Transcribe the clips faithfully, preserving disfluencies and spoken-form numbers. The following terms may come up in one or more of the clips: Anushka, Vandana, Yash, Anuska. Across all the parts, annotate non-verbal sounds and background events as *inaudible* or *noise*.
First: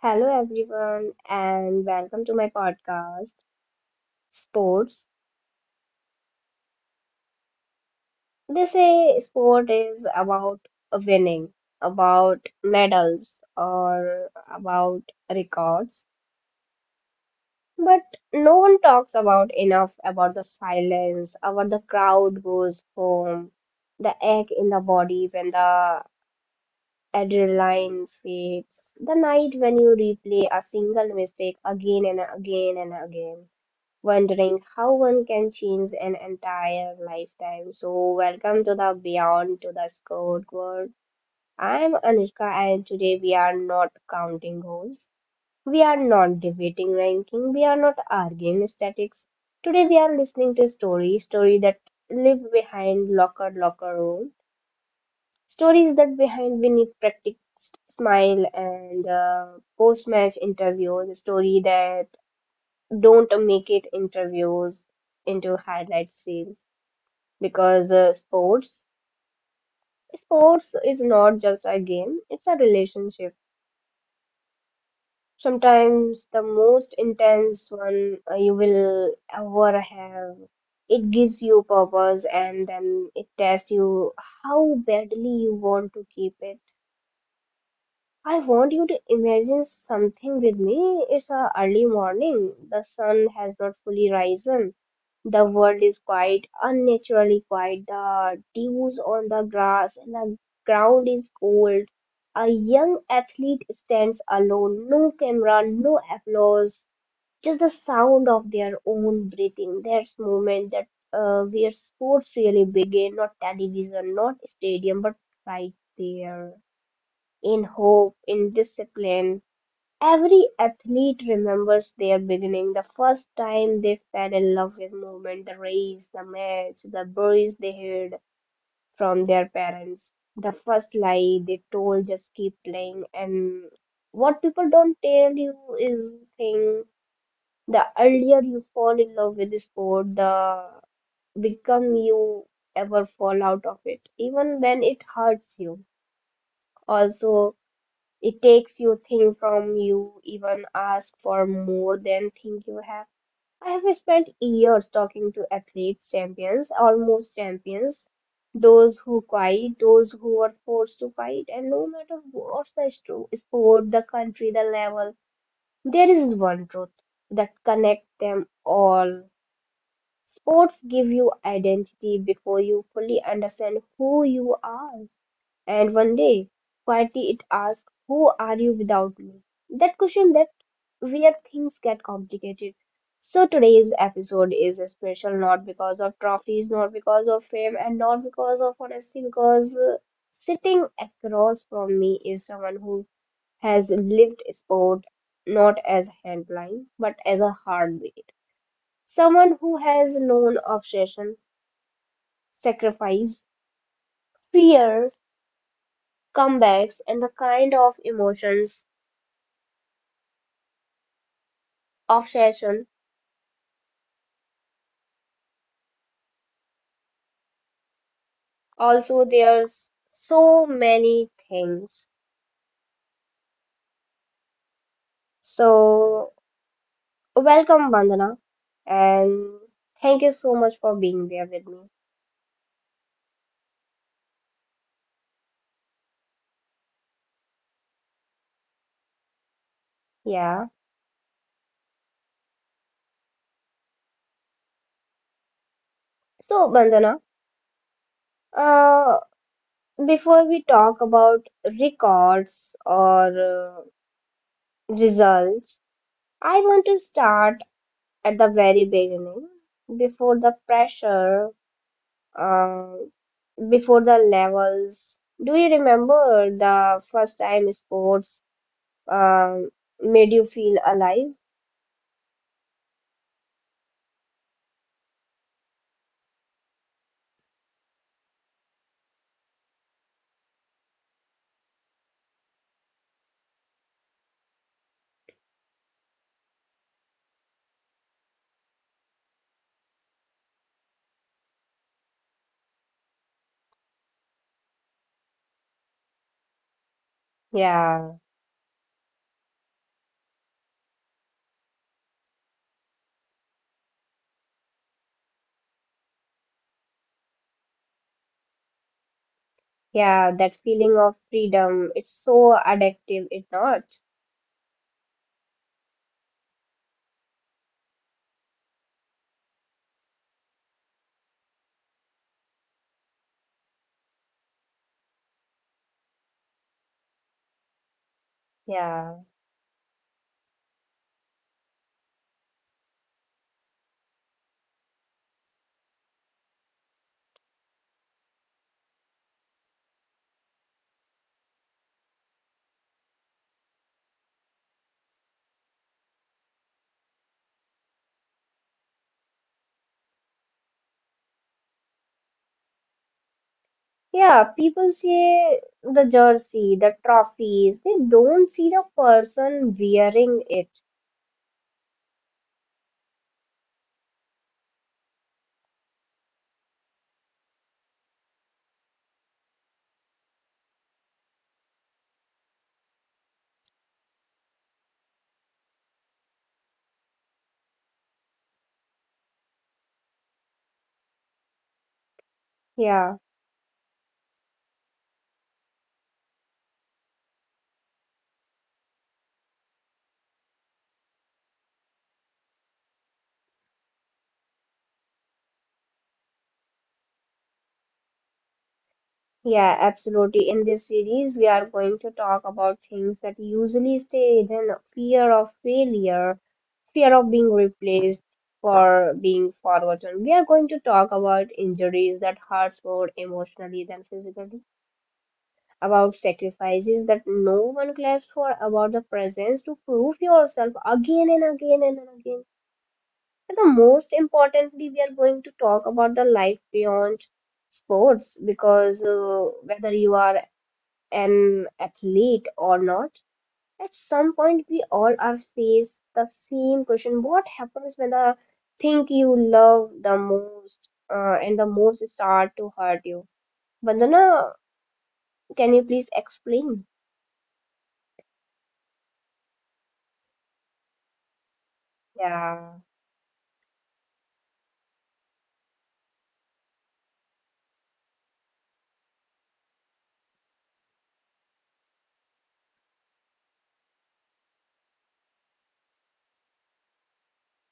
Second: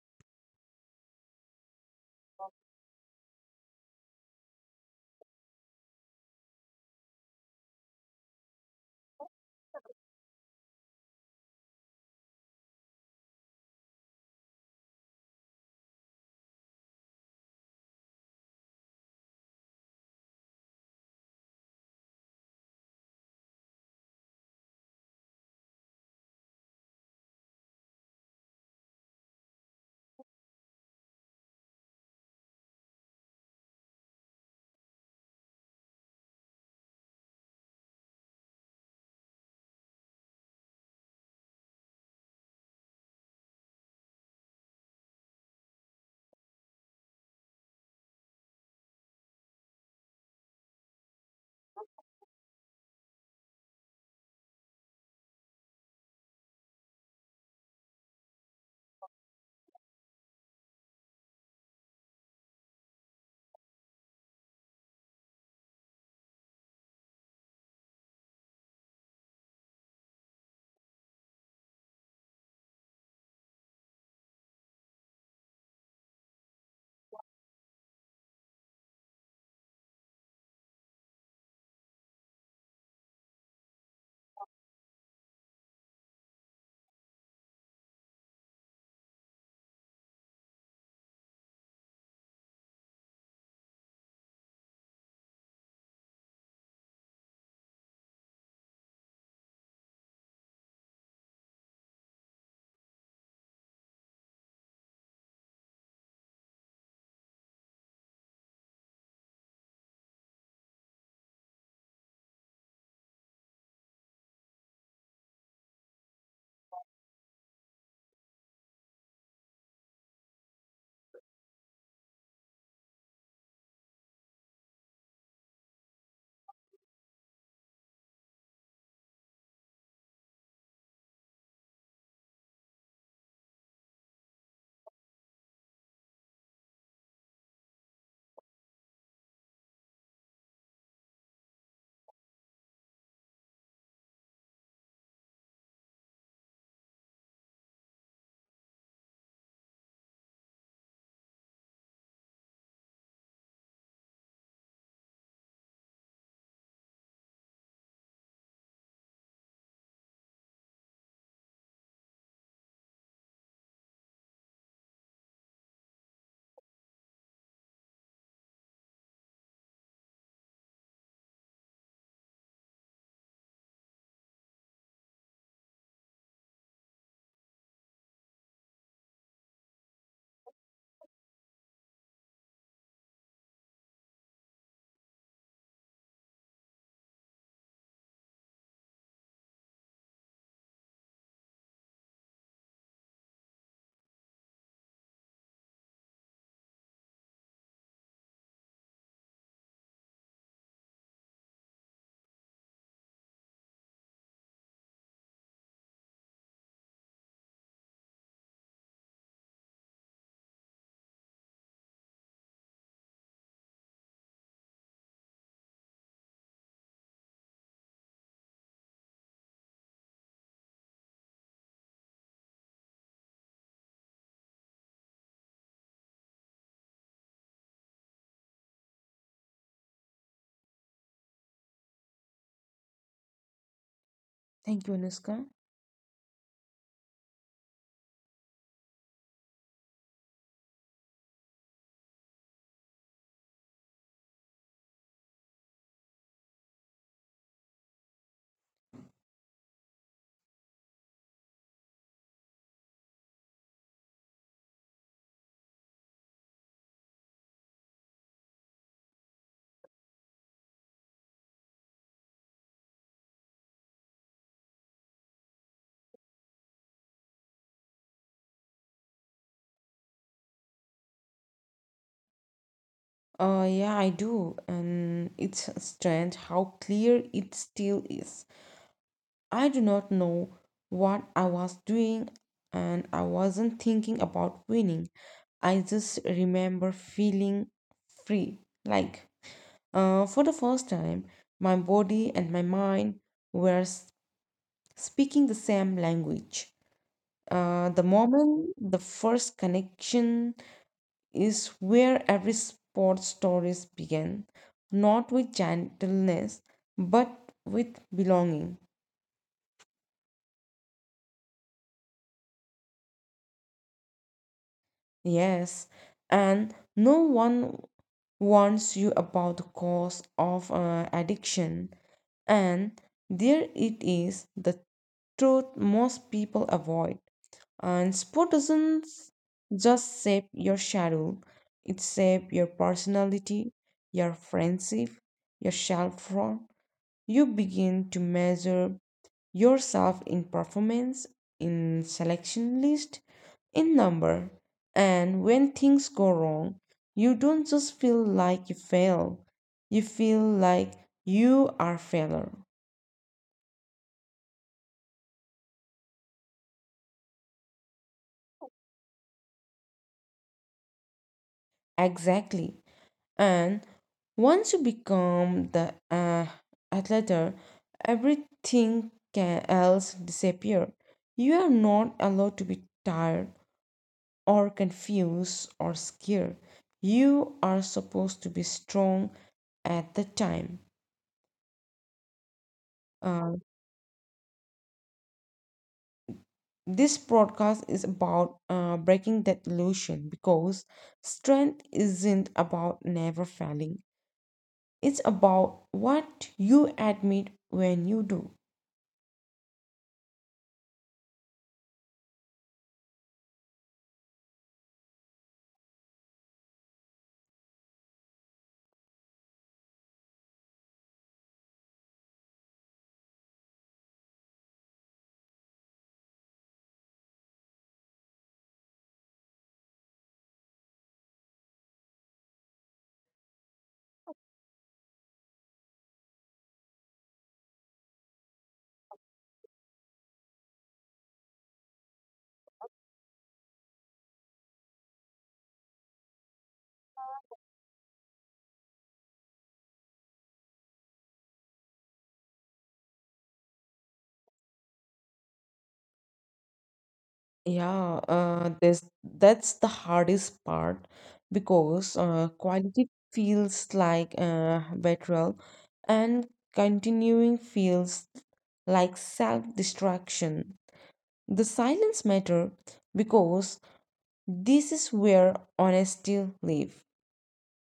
Hello, everyone, and welcome to my podcast, Sports. They say sport is about winning, about medals, or about records, but no one talks about enough about the silence, about the crowd goes home, the ache in the body when the adrenaline fades, the night when you replay a single mistake again and again and again wondering how one can change an entire lifetime. So, welcome to the Beyond to the Skirt world. I'm Anushka, and today we are not counting goals, we are not debating ranking, we are not arguing statics. Today, we are listening to stories, stories that live behind locker locker room, stories that behind we need practice. Smile and uh, post match interviews, story that don't make it interviews into highlights reels because uh, sports sports is not just a game. It's a relationship, sometimes the most intense one uh, you will ever have. It gives you purpose and then it tests you how badly you want to keep it. I want you to imagine something with me. It's a early morning, the sun has not fully risen. The world is quiet, unnaturally quiet. The dews on the grass and the ground is cold. A young athlete stands alone, no camera, no applause, just the sound of their own breathing. There's moment that uh, where sports really begin, not television, not stadium, but right there, in hope, in discipline. Every athlete remembers their beginning, the first time they fell in love with movement, the race, the match, the boys they heard from their parents, the first lie they told just keep playing. And what people don't tell you is thing the earlier you fall in love with the sport, the become you ever fall out of it, even when it hurts you. Also, it takes you think from you even ask for more than think you have. I have spent years talking to athletes, champions, almost champions, those who quit, those who were forced to fight, and no matter what's the sto- sport, the country, the level, there is one truth that connects them all. Sports give you identity before you fully understand who you are. And one day, quietly it asked, who are you without me? That question that where things get complicated. So today's episode is special not because of trophies, not because of fame, and not because of honesty, because uh, sitting across from me is someone who has lived sport not as a handline, but as a heartbeat. Someone who has known obsession, sacrifice, fear, comebacks, and the kind of emotions obsession. Also, there's so many things. So, welcome, Bandana, and thank you so much for being there with me. Thank you, Anuska. Yeah. So, Bandana, uh, before we talk about records or uh, results, I want to start at the very beginning, before the pressure, uh, before the levels. Do you remember the first time sports um, made you feel alive? Uh, yeah, I do. And it's strange how clear it still is. I do not know what I was doing, and I wasn't thinking about winning. I just remember feeling free. Like, uh, for the first time, my body and my mind were s- speaking the same language. Uh, the Yeah, moment, the first connection is where every sports stories begin, not with gentleness, but with belonging. yeah, that feeling of freedom, it's so addictive, it not. Yes, and no one warns you about the cause of uh, addiction, and there it is, the truth most people avoid. And sport doesn't Yeah, just shape your schedule; it shapes your personality, your friendship, your self worth. You begin to measure yourself in performance, in selection list, in number. And when things go wrong, you don't just feel like you fail, you feel like you are failure. yeah, people see the jersey, the trophies, they don't see the person wearing it. Exactly. And once you become the uh, athlete, everything can else disappear. You are not allowed to be tired or confused or scared. You are supposed to be strong at the time. Yeah. Uh, this broadcast is about uh, breaking that illusion because strength isn't about never failing, it's about what you admit when you do. Yeah, absolutely. In this series, we are going to talk about things that usually stay hidden, fear of failure, fear of being replaced for being forgotten. We are going to talk about injuries that hurts more emotionally than physically, about sacrifices that no one claps for, about the presence to prove yourself again and again and again. And the most importantly, we are going to talk about the life beyond sports because uh, whether you are an athlete or not, at some point we all are faced the same question: what happens when the thing you love the most uh, and the most start to hurt you? Vandana, can you please explain? Yeah, uh, this that's the hardest part because uh, Yeah, quality feels like uh, betrayal, and continuing feels like self-destruction. The silence matter because this is where honesty live.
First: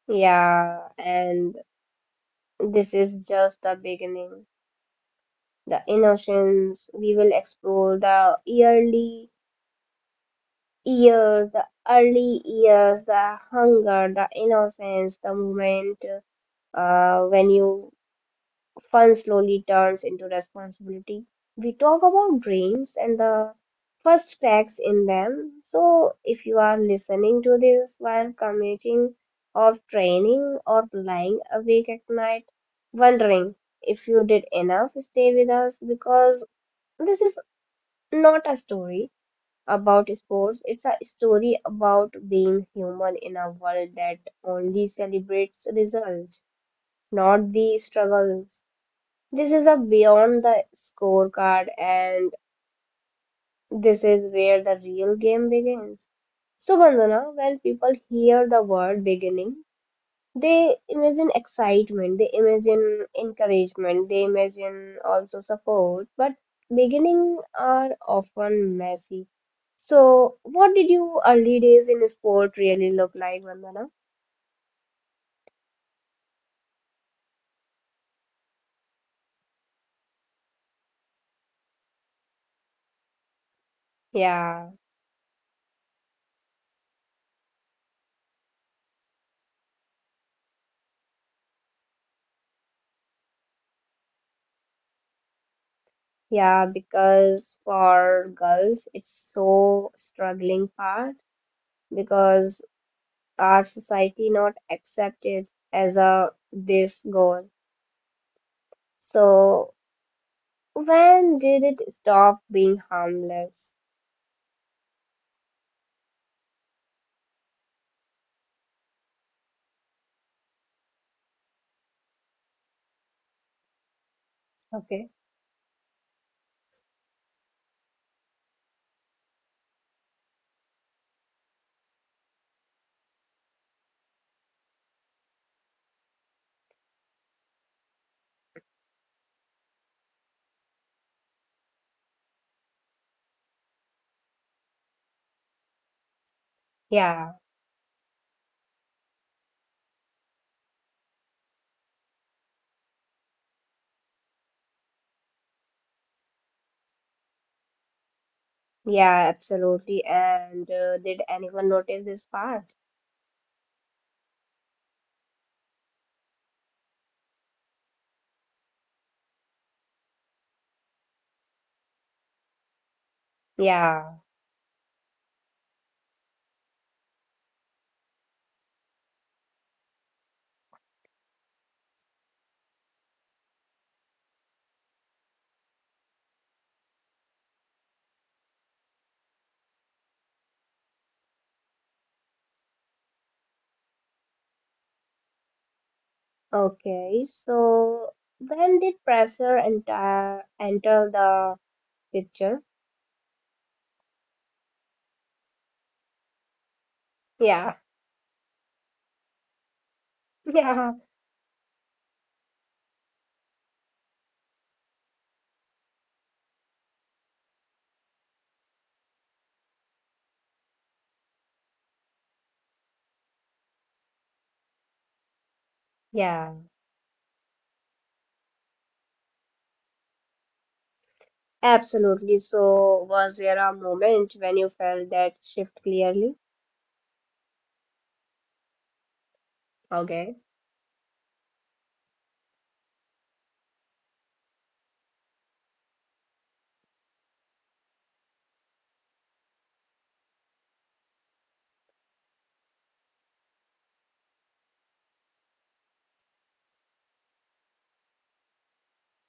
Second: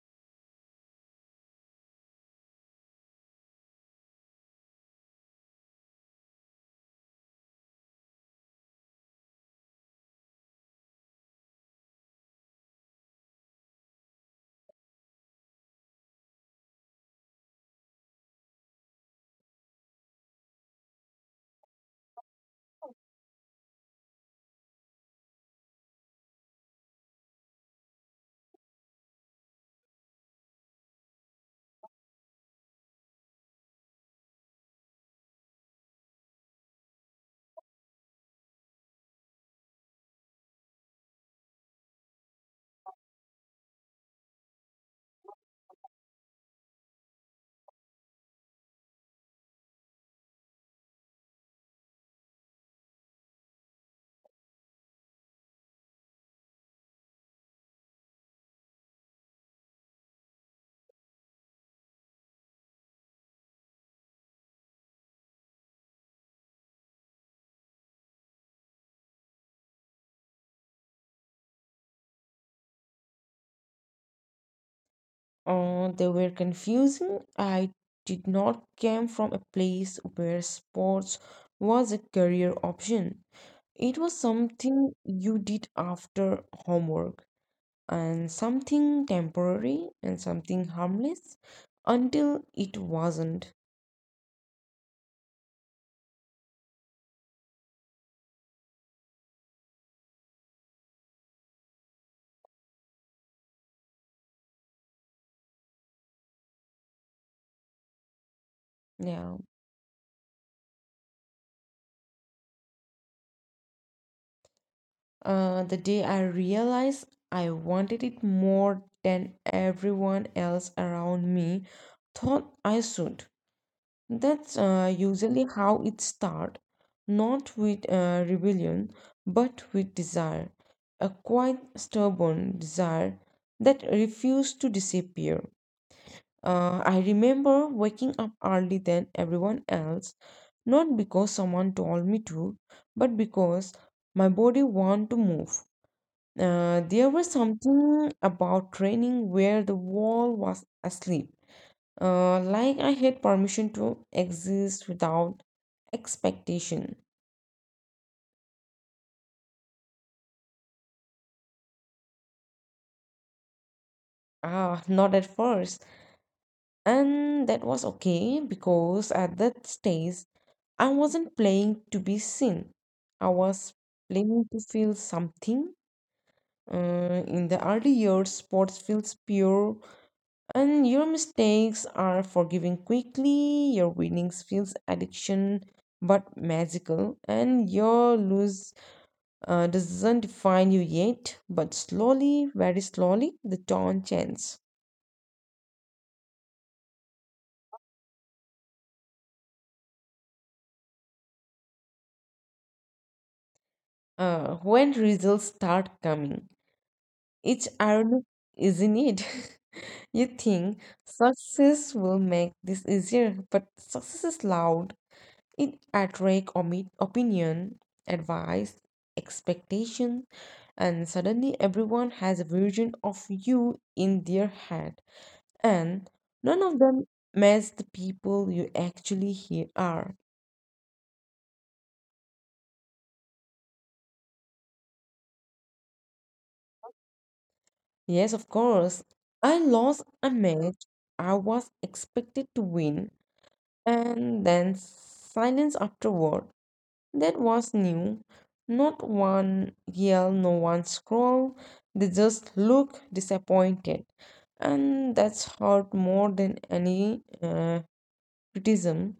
yeah, and this is just the beginning. The innocence we will explore the early years, the early years, the hunger, the innocence, the moment uh, when you fun slowly turns into responsibility. We talk about dreams and the first cracks in them. So if you are listening to this while commuting or training or lying awake at night, wondering if you did enough, stay with us because this is not a story about sports. It's a story about being human in a world that only celebrates results, not the struggles. This is a beyond the scorecard, and this is where the real game begins. So, Bandana, when people hear the word beginning, they imagine excitement, they imagine encouragement, they imagine also support, but beginning are often messy. So, what did your early days in sport really look like, Vandana? Uh, they were confusing. I did not came from a place where sports was a career option. It was Yeah, something you did after homework, and something temporary and something harmless until it wasn't. yeah, because for girls, it's so struggling part because our society not accepted as a this goal. Yeah. So when did it stop being harmless? Uh, the day I realized I wanted it more than everyone else around me thought I should. That's uh, Okay. usually how it starts, not with uh, rebellion, but with desire, a quite stubborn desire that refused to disappear. Uh, I remember waking up early than everyone else, not because someone told me to, but because my body wanted to move. Uh, there Yeah, was something about training where the wall was asleep, uh, like I had permission to exist without expectation. yeah, absolutely, and uh, did anyone notice this part? Ah, not at first. And that was okay because at that stage I wasn't playing to be seen. I was Yeah. playing to feel something. Uh, in the early years, sports feels pure, and your mistakes are forgiven quickly. Your winnings feels addiction, but magical, and your lose uh, doesn't define you yet, but slowly, very slowly, the tone changes. Okay, so when did pressure enter enter the picture? Uh, when results start coming, Yeah. it's ironic, isn't it? *laughs* You *laughs* think Yeah, success will make this easier, but success is loud. It attracts omi- opinion, advice, expectation, and suddenly everyone has a version of you in their head, and yeah, none of them match the people you actually here are. absolutely. So was there a moment when you felt that shift clearly? Yes, of course. I lost Okay, a match I was expected to win, and then silence afterward. That was new. Not one yell, no one scroll. They just look disappointed, and that's hurt more than any uh, criticism.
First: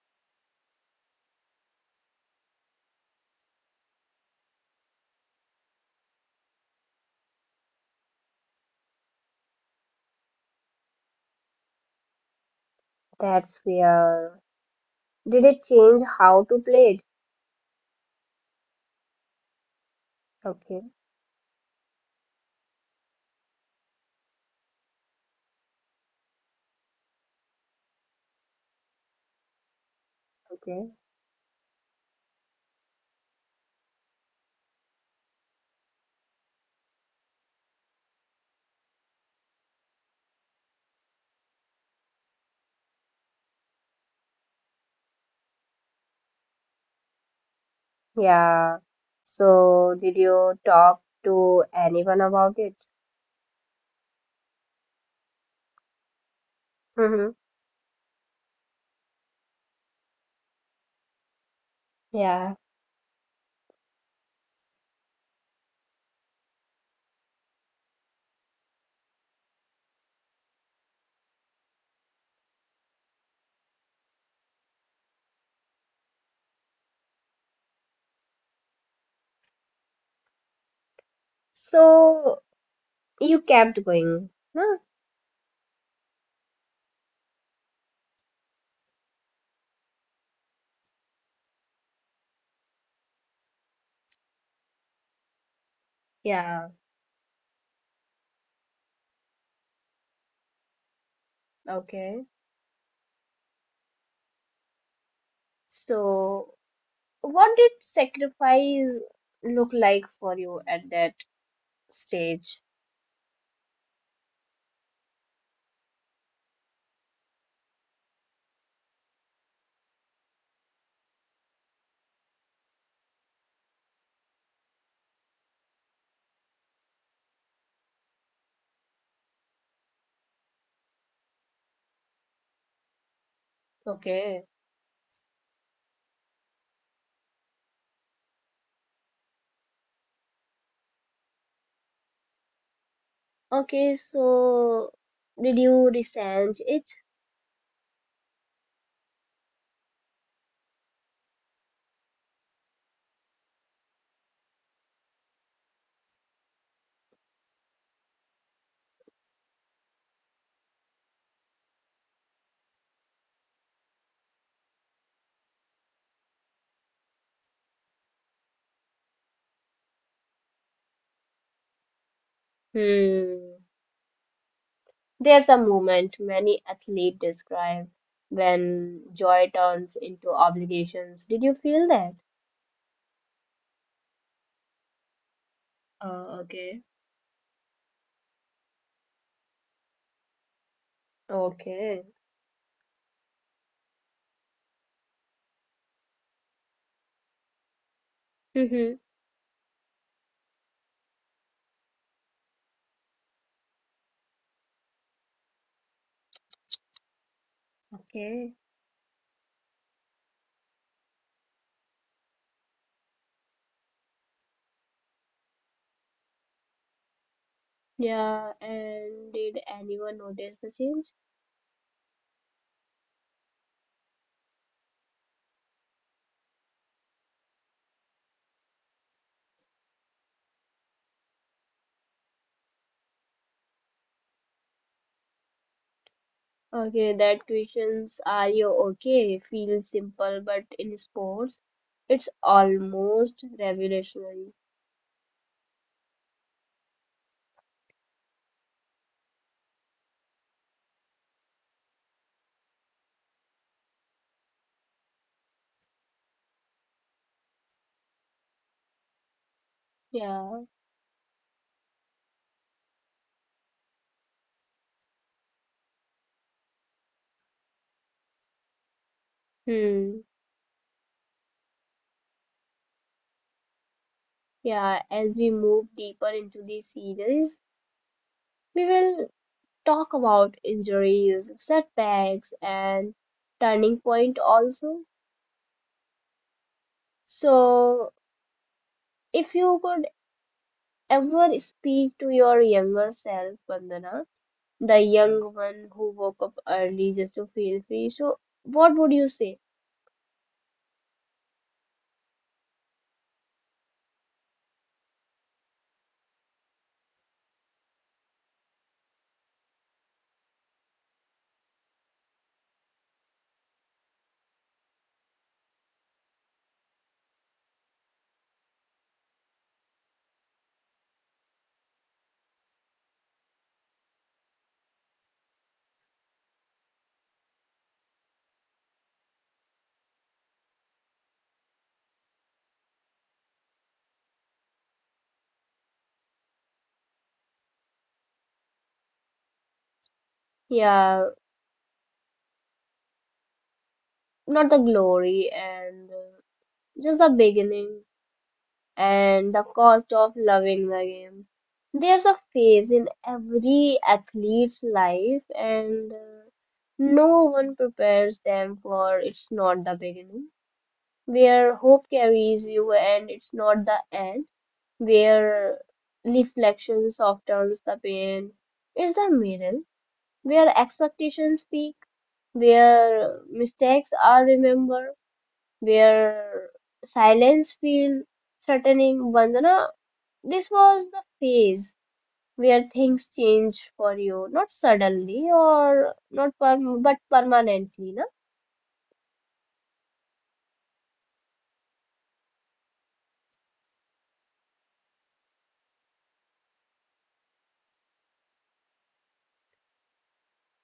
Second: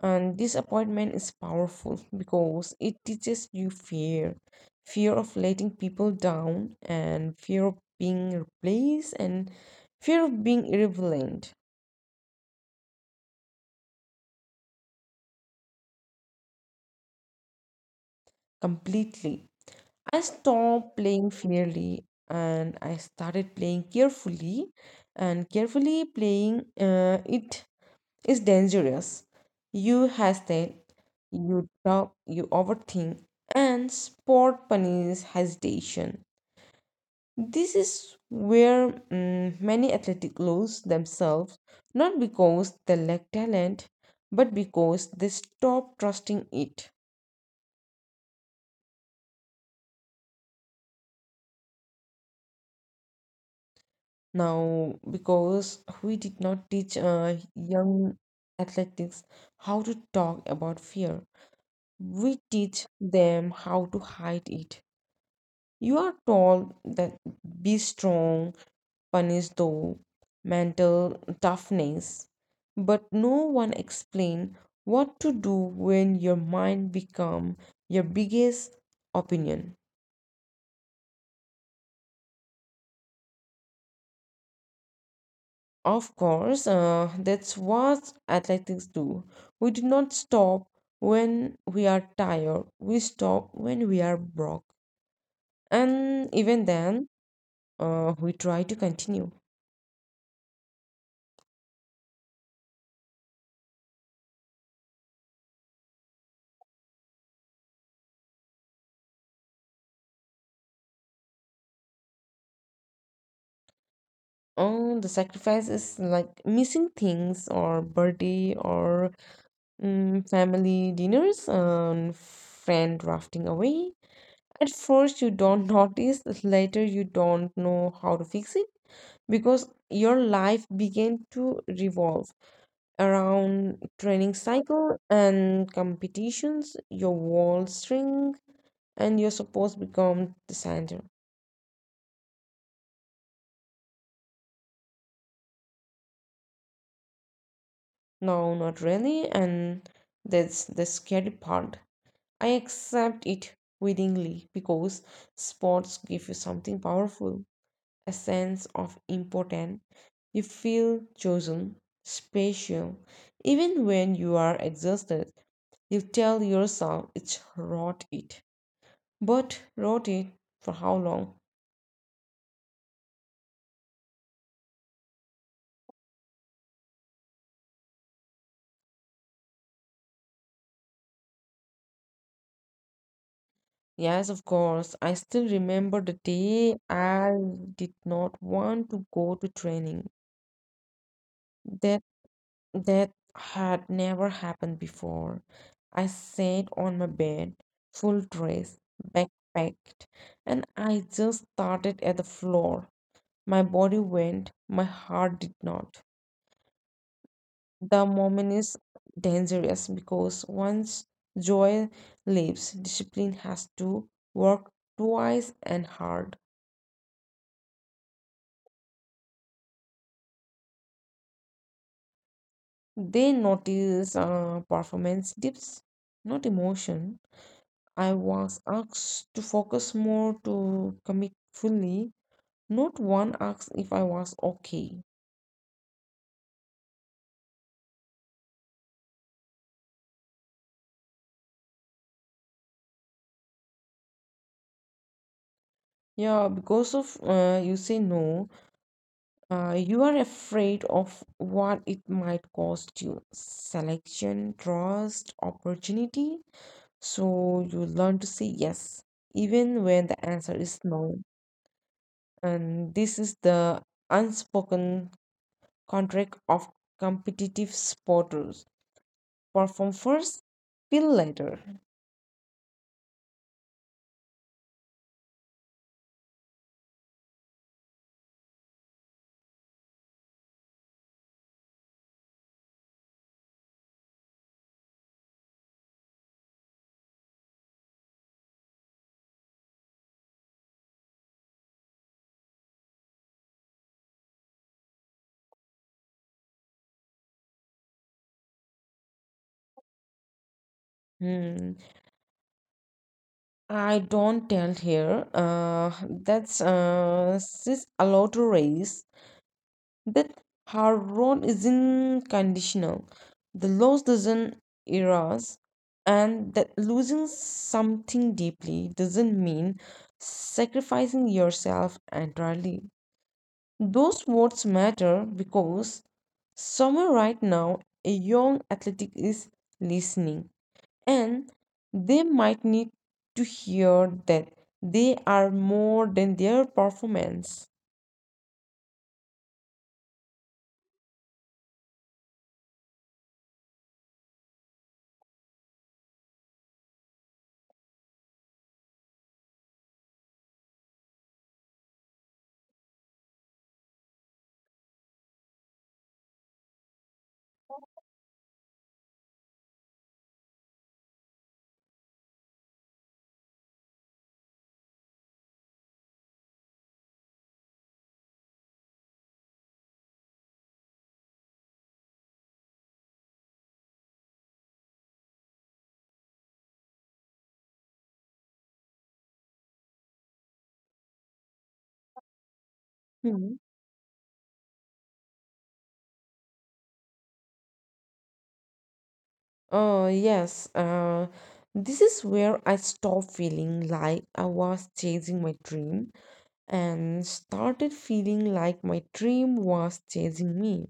And this appointment is powerful because it teaches you fear, fear of letting people down, and fear of being replaced, and fear of being irrelevant that's clear. Did it change how to play it? completely. I Okay. stopped playing fairly and I started playing carefully, and carefully playing uh, it is dangerous. You hesitate, Okay. you doubt, you overthink, and sport punish hesitation. This is where mm, many athletes lose themselves, not because they lack talent, but because they stop trusting it. Yeah. So, did you talk to anyone about it? Now, because we did not teach Mm-hmm. uh, young athletics how to talk about fear, we Yeah. teach them how to hide it. You are told that be strong, punish though mental toughness. But no one explain what to do when your mind become your biggest opinion. So, you kept going, huh? Of course, uh, that's what athletics do. We do not stop when we are tired. We stop when we are broke. And even Yeah. then, uh, we try to continue. Okay. So, what did sacrifice look like for you at that stage? Oh, the sacrifice is like missing things or birthday or Mm, family dinners and friend drafting away. At first, you don't *laughs* notice, later, you don't know how to fix it because your life began to revolve around training Okay. cycle and competitions, your wall string, and you're supposed to become the center. Okay, so did you resent it? No, not really, and that's the scary part. I accept it willingly because sports give you something powerful, a sense of importance. You feel chosen, special. Even when you are exhausted, you tell yourself it's wrought it. But wrought it for how long? Hmm. There's a moment many athletes describe when joy turns into obligations. Did you feel that? Yes, of course. I still remember the Oh, day okay. I did not want to go to training. That Okay. that had never happened before. I sat on my bed, full dress, Mm-hmm. backpacked, and I just started at the floor. My body went, my heart did not. The moment Okay. is dangerous because once joy leaves, discipline has to work twice and hard. Yeah, and did anyone notice the change? They notice uh, performance dips, not emotion. I was asked to focus more to commit fully. Not one asked if I was okay. Okay, that questions are you okay? Feels simple, but in sports, it's almost revolutionary. Yeah, because of uh, you say no, Uh, you are afraid of what it might cost you selection, trust, opportunity. So you learn to say yes, even when the answer Yeah. is no. And this is the unspoken contract of competitive sporters. Perform Hmm. first, feel later. Yeah, as we move deeper into the series, we will talk about injuries, setbacks, and turning point also. So, if you could ever speak to your younger self, Vandana, the young one who woke up early just to feel free, so what would you say? Hmm. I don't tell here. Uh, that's uh, She's allowed to race, that her role isn't conditional. The loss doesn't erase, and that losing something deeply doesn't mean sacrificing yourself entirely. Those words matter because somewhere right now a young athletic is listening and they might need to hear that they are more than their performance. Yeah, not the glory and uh, just the beginning, and the cost of loving the game. There's a phase in every athlete's life, and uh, no one prepares them for it's not the beginning, where hope carries you and it's not the end, where reflection softens the pain. It's the middle, where expectations speak, where mistakes are remembered, where silence feel threatening. Vandana, this was the phase where things Hmm. change for you, not suddenly or not perm but permanently, no? Uh, yes, uh, this is where I stopped feeling like I was chasing my dream and started feeling like my dream was chasing me.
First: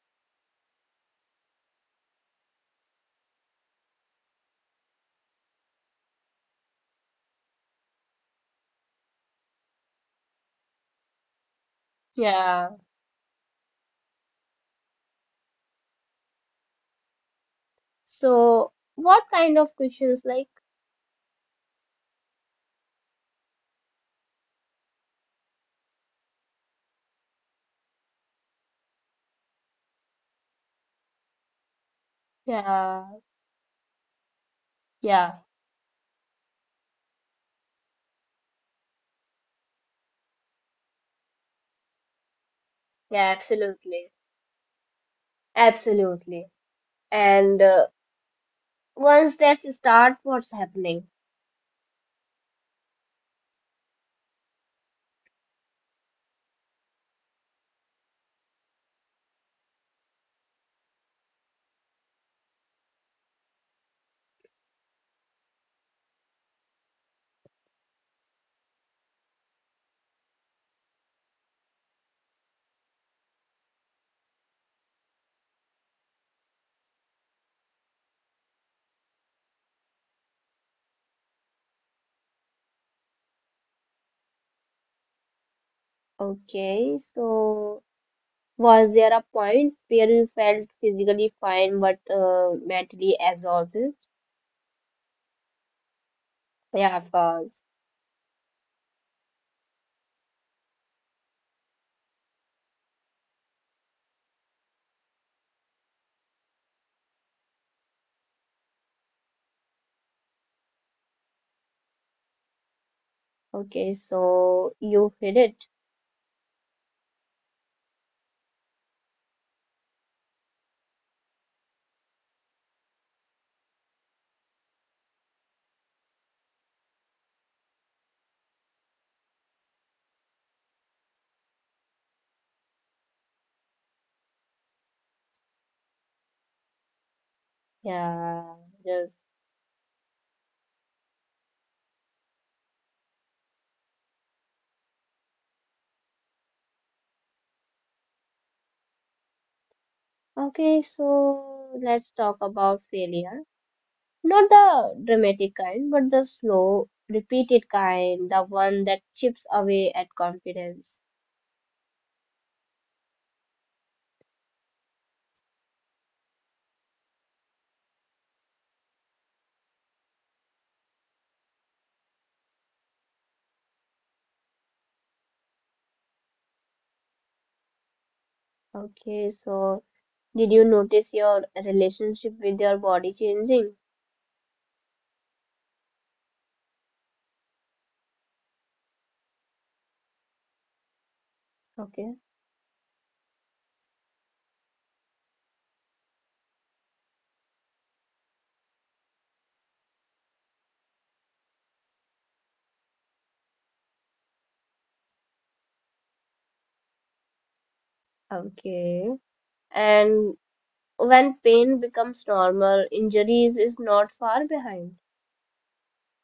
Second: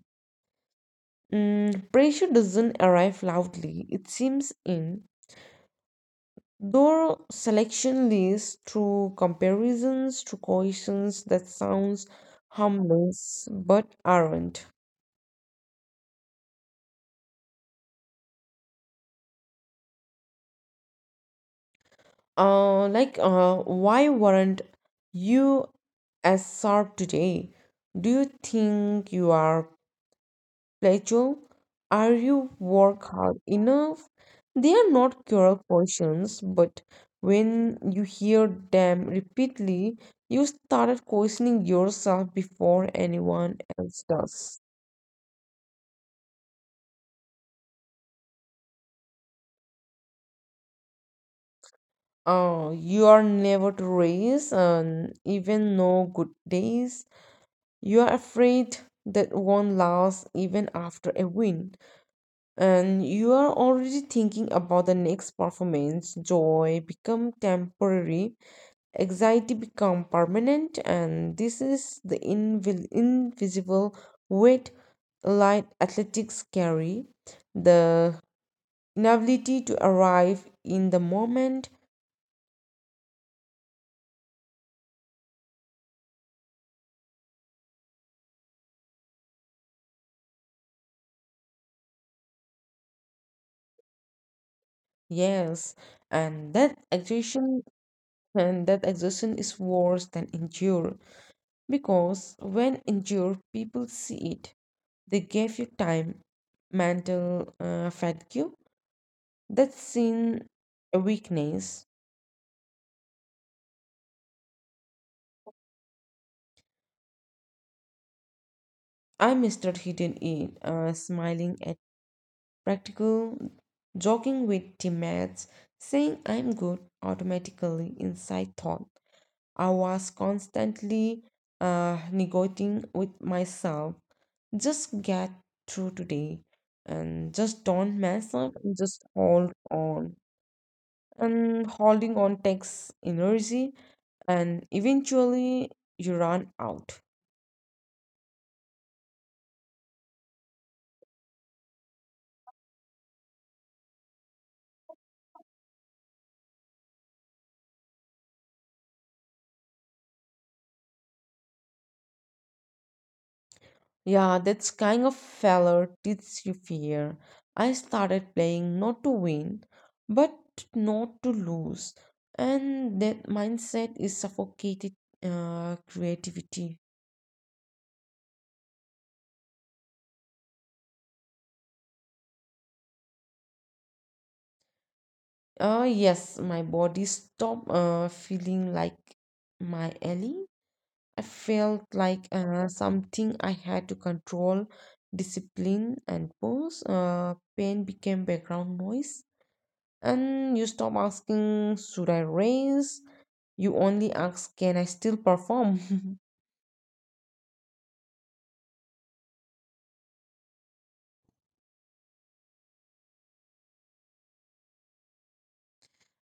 Mm, pressure doesn't arrive loudly, it seems in. Though selection leads to comparisons to questions that sounds Yeah. harmless but aren't. So, what kind of questions like? Uh, like, uh, why weren't you as sharp today? Do you think you are plateau? Are you work Yeah, hard enough? They are not yeah, cruel questions, but when you hear them repeatedly, you started questioning yourself before yeah, anyone else absolutely, does. absolutely. And uh, once that start, what's happening? Uh, you are never to raise, um, even no good days. You are afraid that won't last even after a win, and you are already thinking about the next performance. Joy become temporary, anxiety become permanent, and this is the invi- invisible weight light athletics carry. The inability to arrive in the moment. Okay, so. Was there a point where you felt physically fine but uh, mentally exhausted? Yes, and that Yeah, of course. exhaustion and that exhaustion is worse than endure because when endure, people see it. They gave you time, mental uh, fatigue. That's seen a weakness. Okay, so you hit it. I mistook hidden in uh, smiling at practical, joking with teammates, saying I'm good automatically inside thought. I was constantly uh, negotiating with myself. Just get through today and just don't mess Yeah, up and just just hold on. And holding on takes energy and eventually you run out. okay. So let's talk about failure. Not the dramatic kind, but the slow, repeated kind, the one that chips away at confidence. Yeah, that's kind of failure teaches you fear. I started playing not to win, but not to lose, and that mindset is suffocated uh, creativity. Okay, so did you notice your relationship with your body changing? Uh, yes, my body stopped uh, feeling like my ally. I felt Okay, like uh, something I had to control, discipline, and pose. Uh, pain became background noise. And you stop asking, should I raise? You only ask, can I still perform? *laughs* okay. And when pain becomes normal, injuries is not far behind.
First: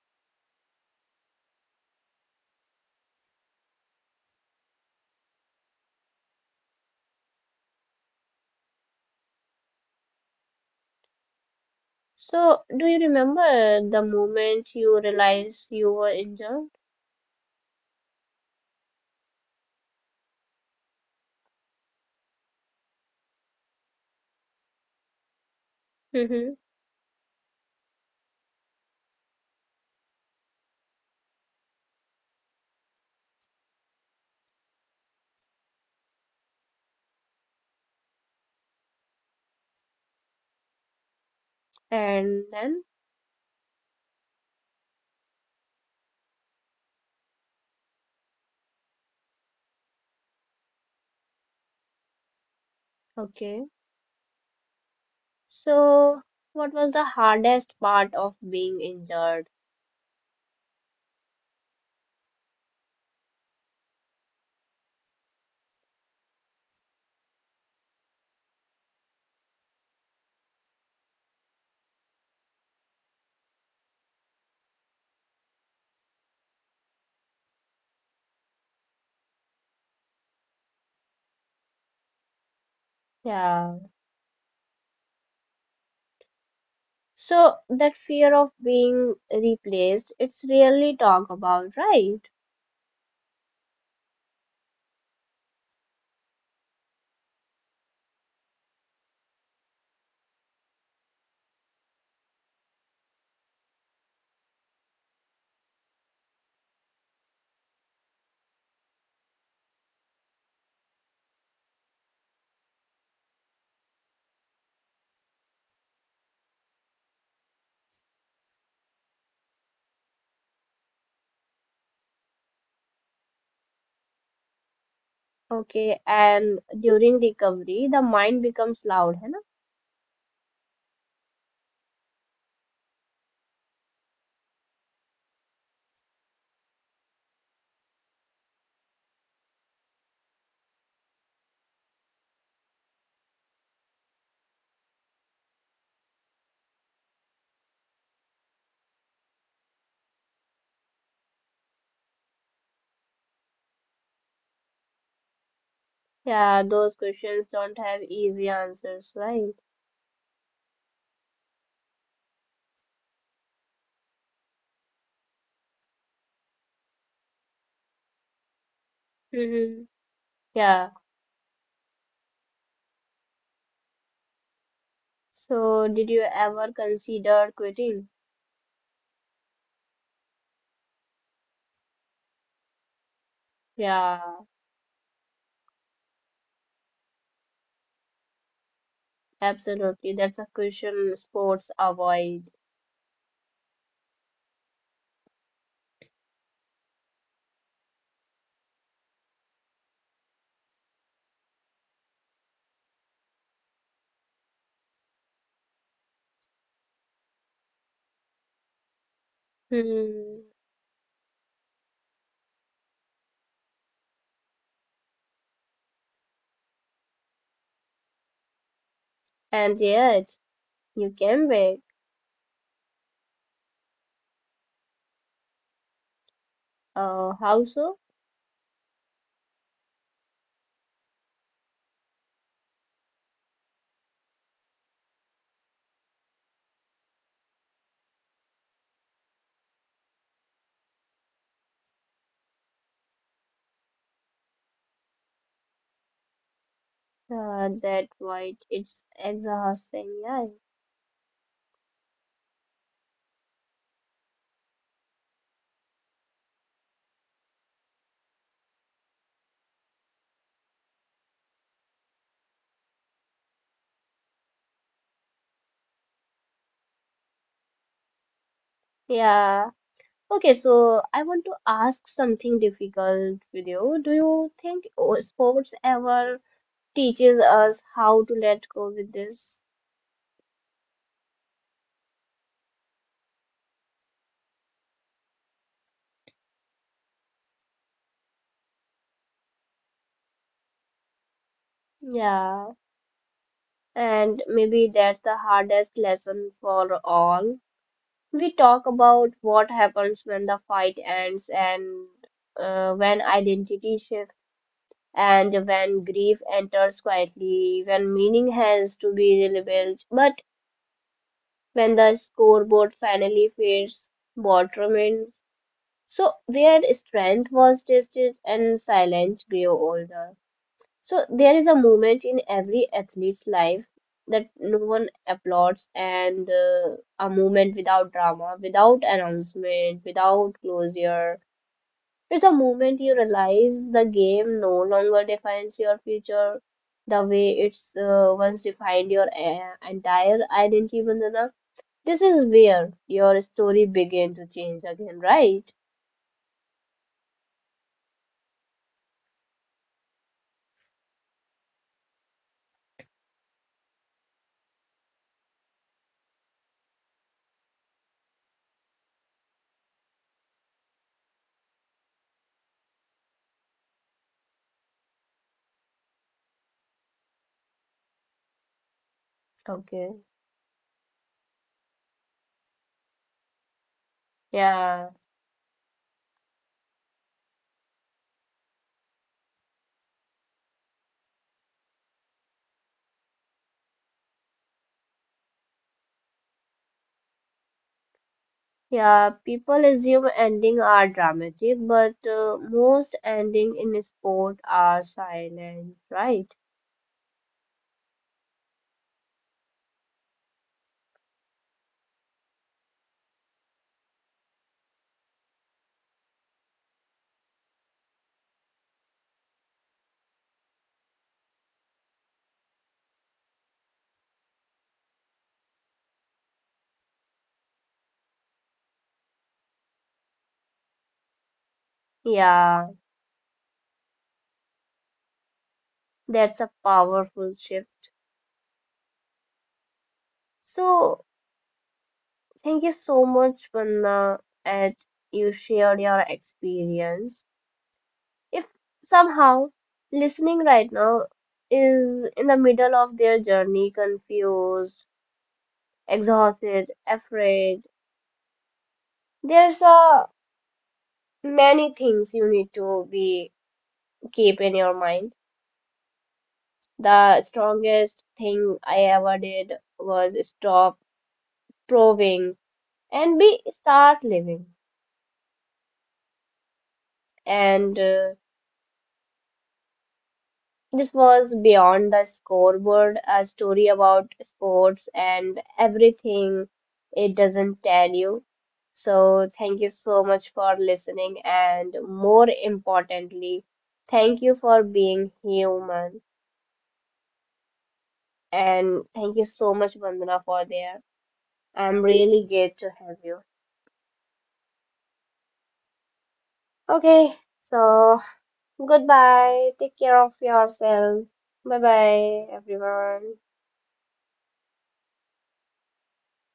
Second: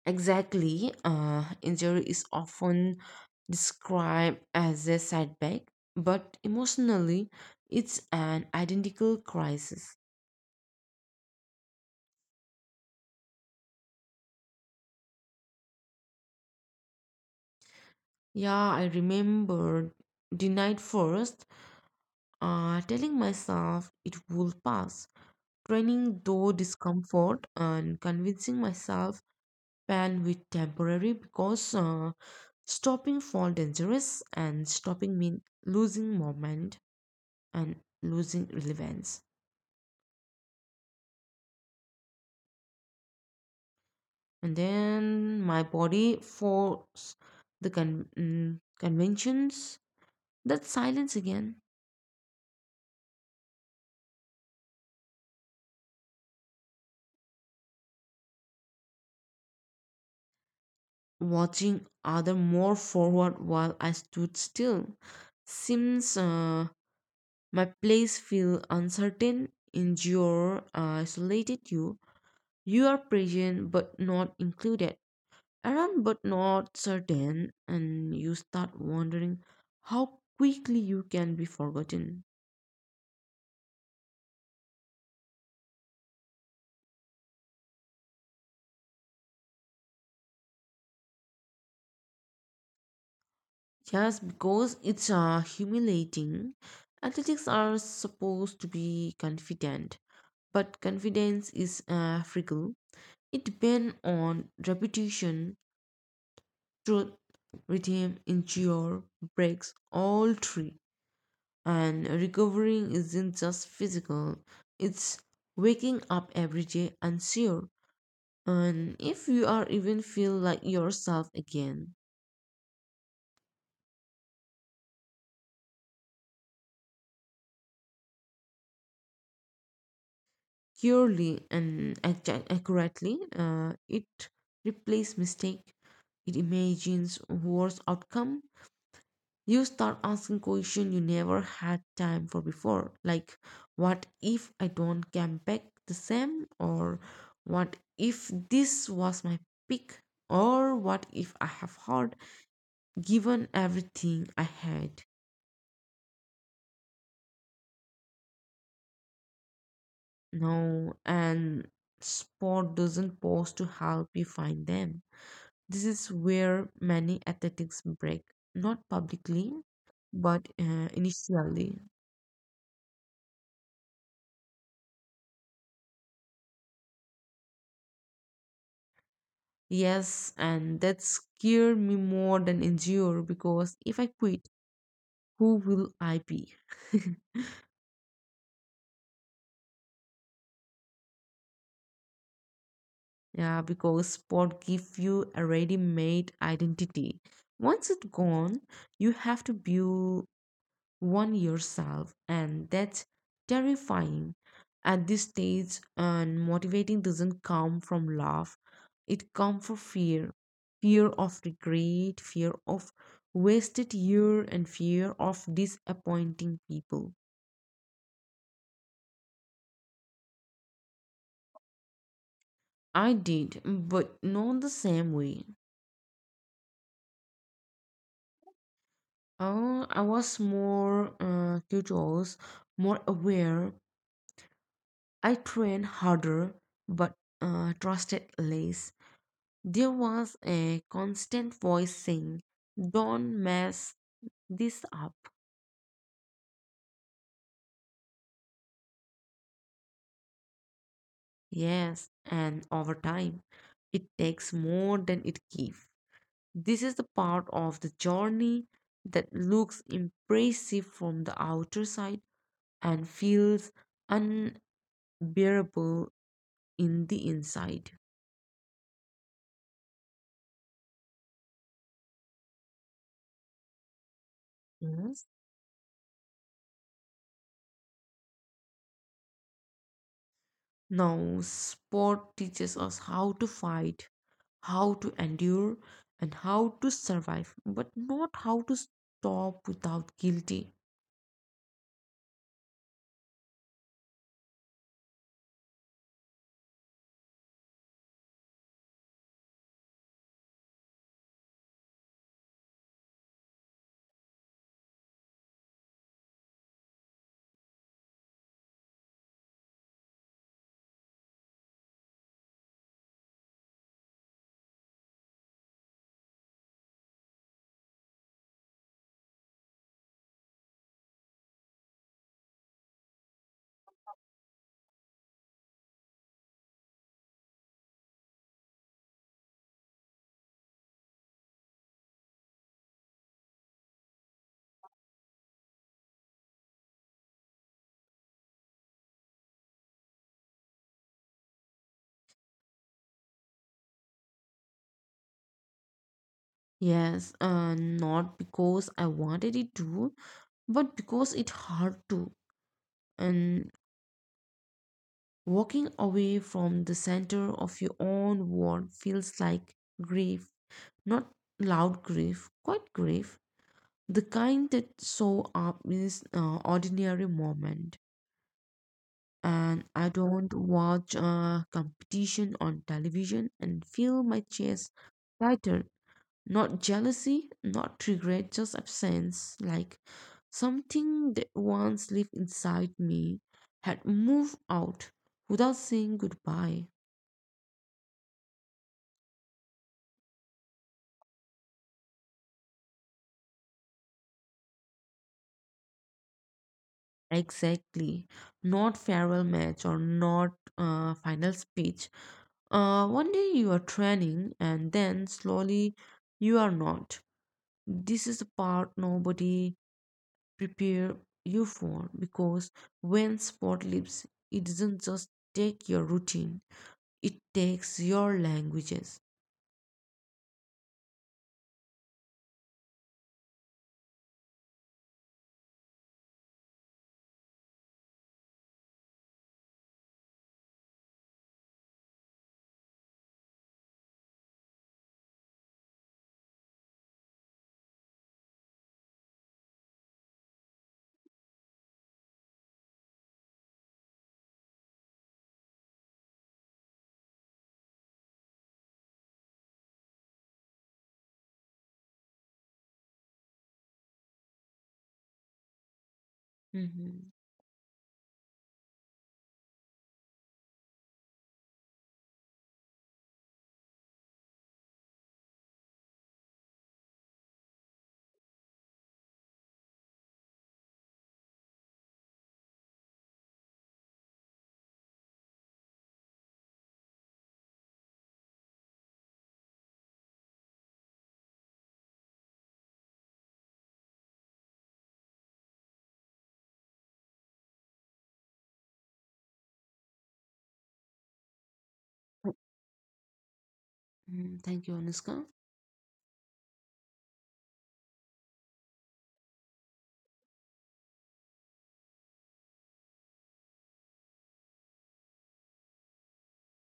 Exactly. Uh, injury is often described as a setback, but emotionally, it's an identical crisis. So, do you remember the moment you realized you were injured? Yeah, I remember the night first, uh, telling myself it will pass, training though Mm-hmm. discomfort and convincing myself pan with temporary because uh, stopping fall dangerous and stopping mean losing moment and losing relevance, And then, and then my body force the con- mm, conventions that silence again, okay. So, what was the hardest part of being injured? watching other more forward while I stood still, seems uh, my place feel uncertain in, uh, isolated you, you are present but not included, around but not certain, and you start wondering how quickly you can be forgotten. Yeah. So, that fear of being replaced, it's rarely talked about, right? Yes, because it's uh, humiliating. Athletics are supposed to be confident, but confidence is uh, fickle. It depends on repetition, truth, rhythm, endure, breaks, all three. And recovering isn't just physical, it's waking up every day unsure and if you are even feel like yourself again Okay. And during recovery, the mind becomes loud, है ना? purely and accu- accurately. Uh, it replaces mistake, it imagines worse outcome, you start asking question you never had time for before like what if I don't come back the same, or what if this was my pick, or what if I have hard given everything I had. Yeah, those questions don't have easy answers, right? No, and sport doesn't pause to help you find them. This is where many athletics break, not publicly, Mm-hmm. but uh, Yeah. initially. So, did you ever consider quitting? Yes, and that scared me more than endure because if I Yeah, quit, who will I be? *laughs* absolutely. That's a question sports avoid. Yeah, because sport give you a ready-made identity. Once it's gone, you have to build one yourself and that's terrifying at this stage and motivating doesn't come from love, it comes from fear, Hmm. fear of regret, fear of wasted year and fear of disappointing people. And yet, you can back. I did but not the same way. Uh, how so? Uh, i was more uh, curious, more aware, I trained harder but uh, trusted less. There was a constant voice saying, don't mess this up. Uh, that why it's exhausting. Yeah. Yes, and over time, it takes more than it gives. This is the part of the journey that looks impressive from the outer side and feels unbearable in the inside. Yeah. Okay, so I want to ask something difficult with you. Do you think oh, Yes. sports ever teaches us how to let go with this? Now, sport teaches us how to fight, how to endure and how to survive, but not how to stop without guilty. Yeah. And maybe that's the hardest lesson for all. We talk about what happens when the fight ends and uh, when identity shifts and when grief enters quietly, when meaning has to be rebuilt. But when the scoreboard finally fades, what remains? So, where strength was tested and silence grew older. So there is a moment in every athlete's life that no one applauds, and uh, a moment without drama, without announcement, without closure. It's a moment you realize the game no longer defines your future the way it's uh, once defined your uh, entire identity, Vandana. This is where your story began to change again, right? Yes, uh, not because I wanted it to, but because it hard to. And walking away from the center of your own world feels like grief, not loud grief, quite grief, the kind that show up in this uh, ordinary moment, and I Okay. don't watch uh, competition on television and feel my chest Yeah. tighter. Not jealousy, not regret, just absence. Like something that once lived inside me had moved out without saying goodbye. Yeah, people assume ending are dramatic, but uh, most ending in sport are silent, right? Exactly. Not farewell match or not uh, final speech. Uh, one day you are training and then slowly you are not. This is the part nobody prepare you for because when sport leaves, it doesn't just take your routine, it takes your languages. Yeah, that's a powerful shift. So, thank you so much, Vanna, and you shared your experience. If somehow listening right now is in the middle of their journey, confused, exhausted, afraid, there's a many things you need to be keep in your mind. Mhm. The strongest thing I ever did was stop proving and be start living. And uh, this was beyond the scoreboard, a story about sports and everything it doesn't tell you. So thank you so much for listening, and more importantly, thank you for being human. And thank you so much, Vandana, for there. I'm really glad to have you. Mhm. Thank you, Anuska. Okay, so goodbye. Take care of yourself. Bye bye, everyone.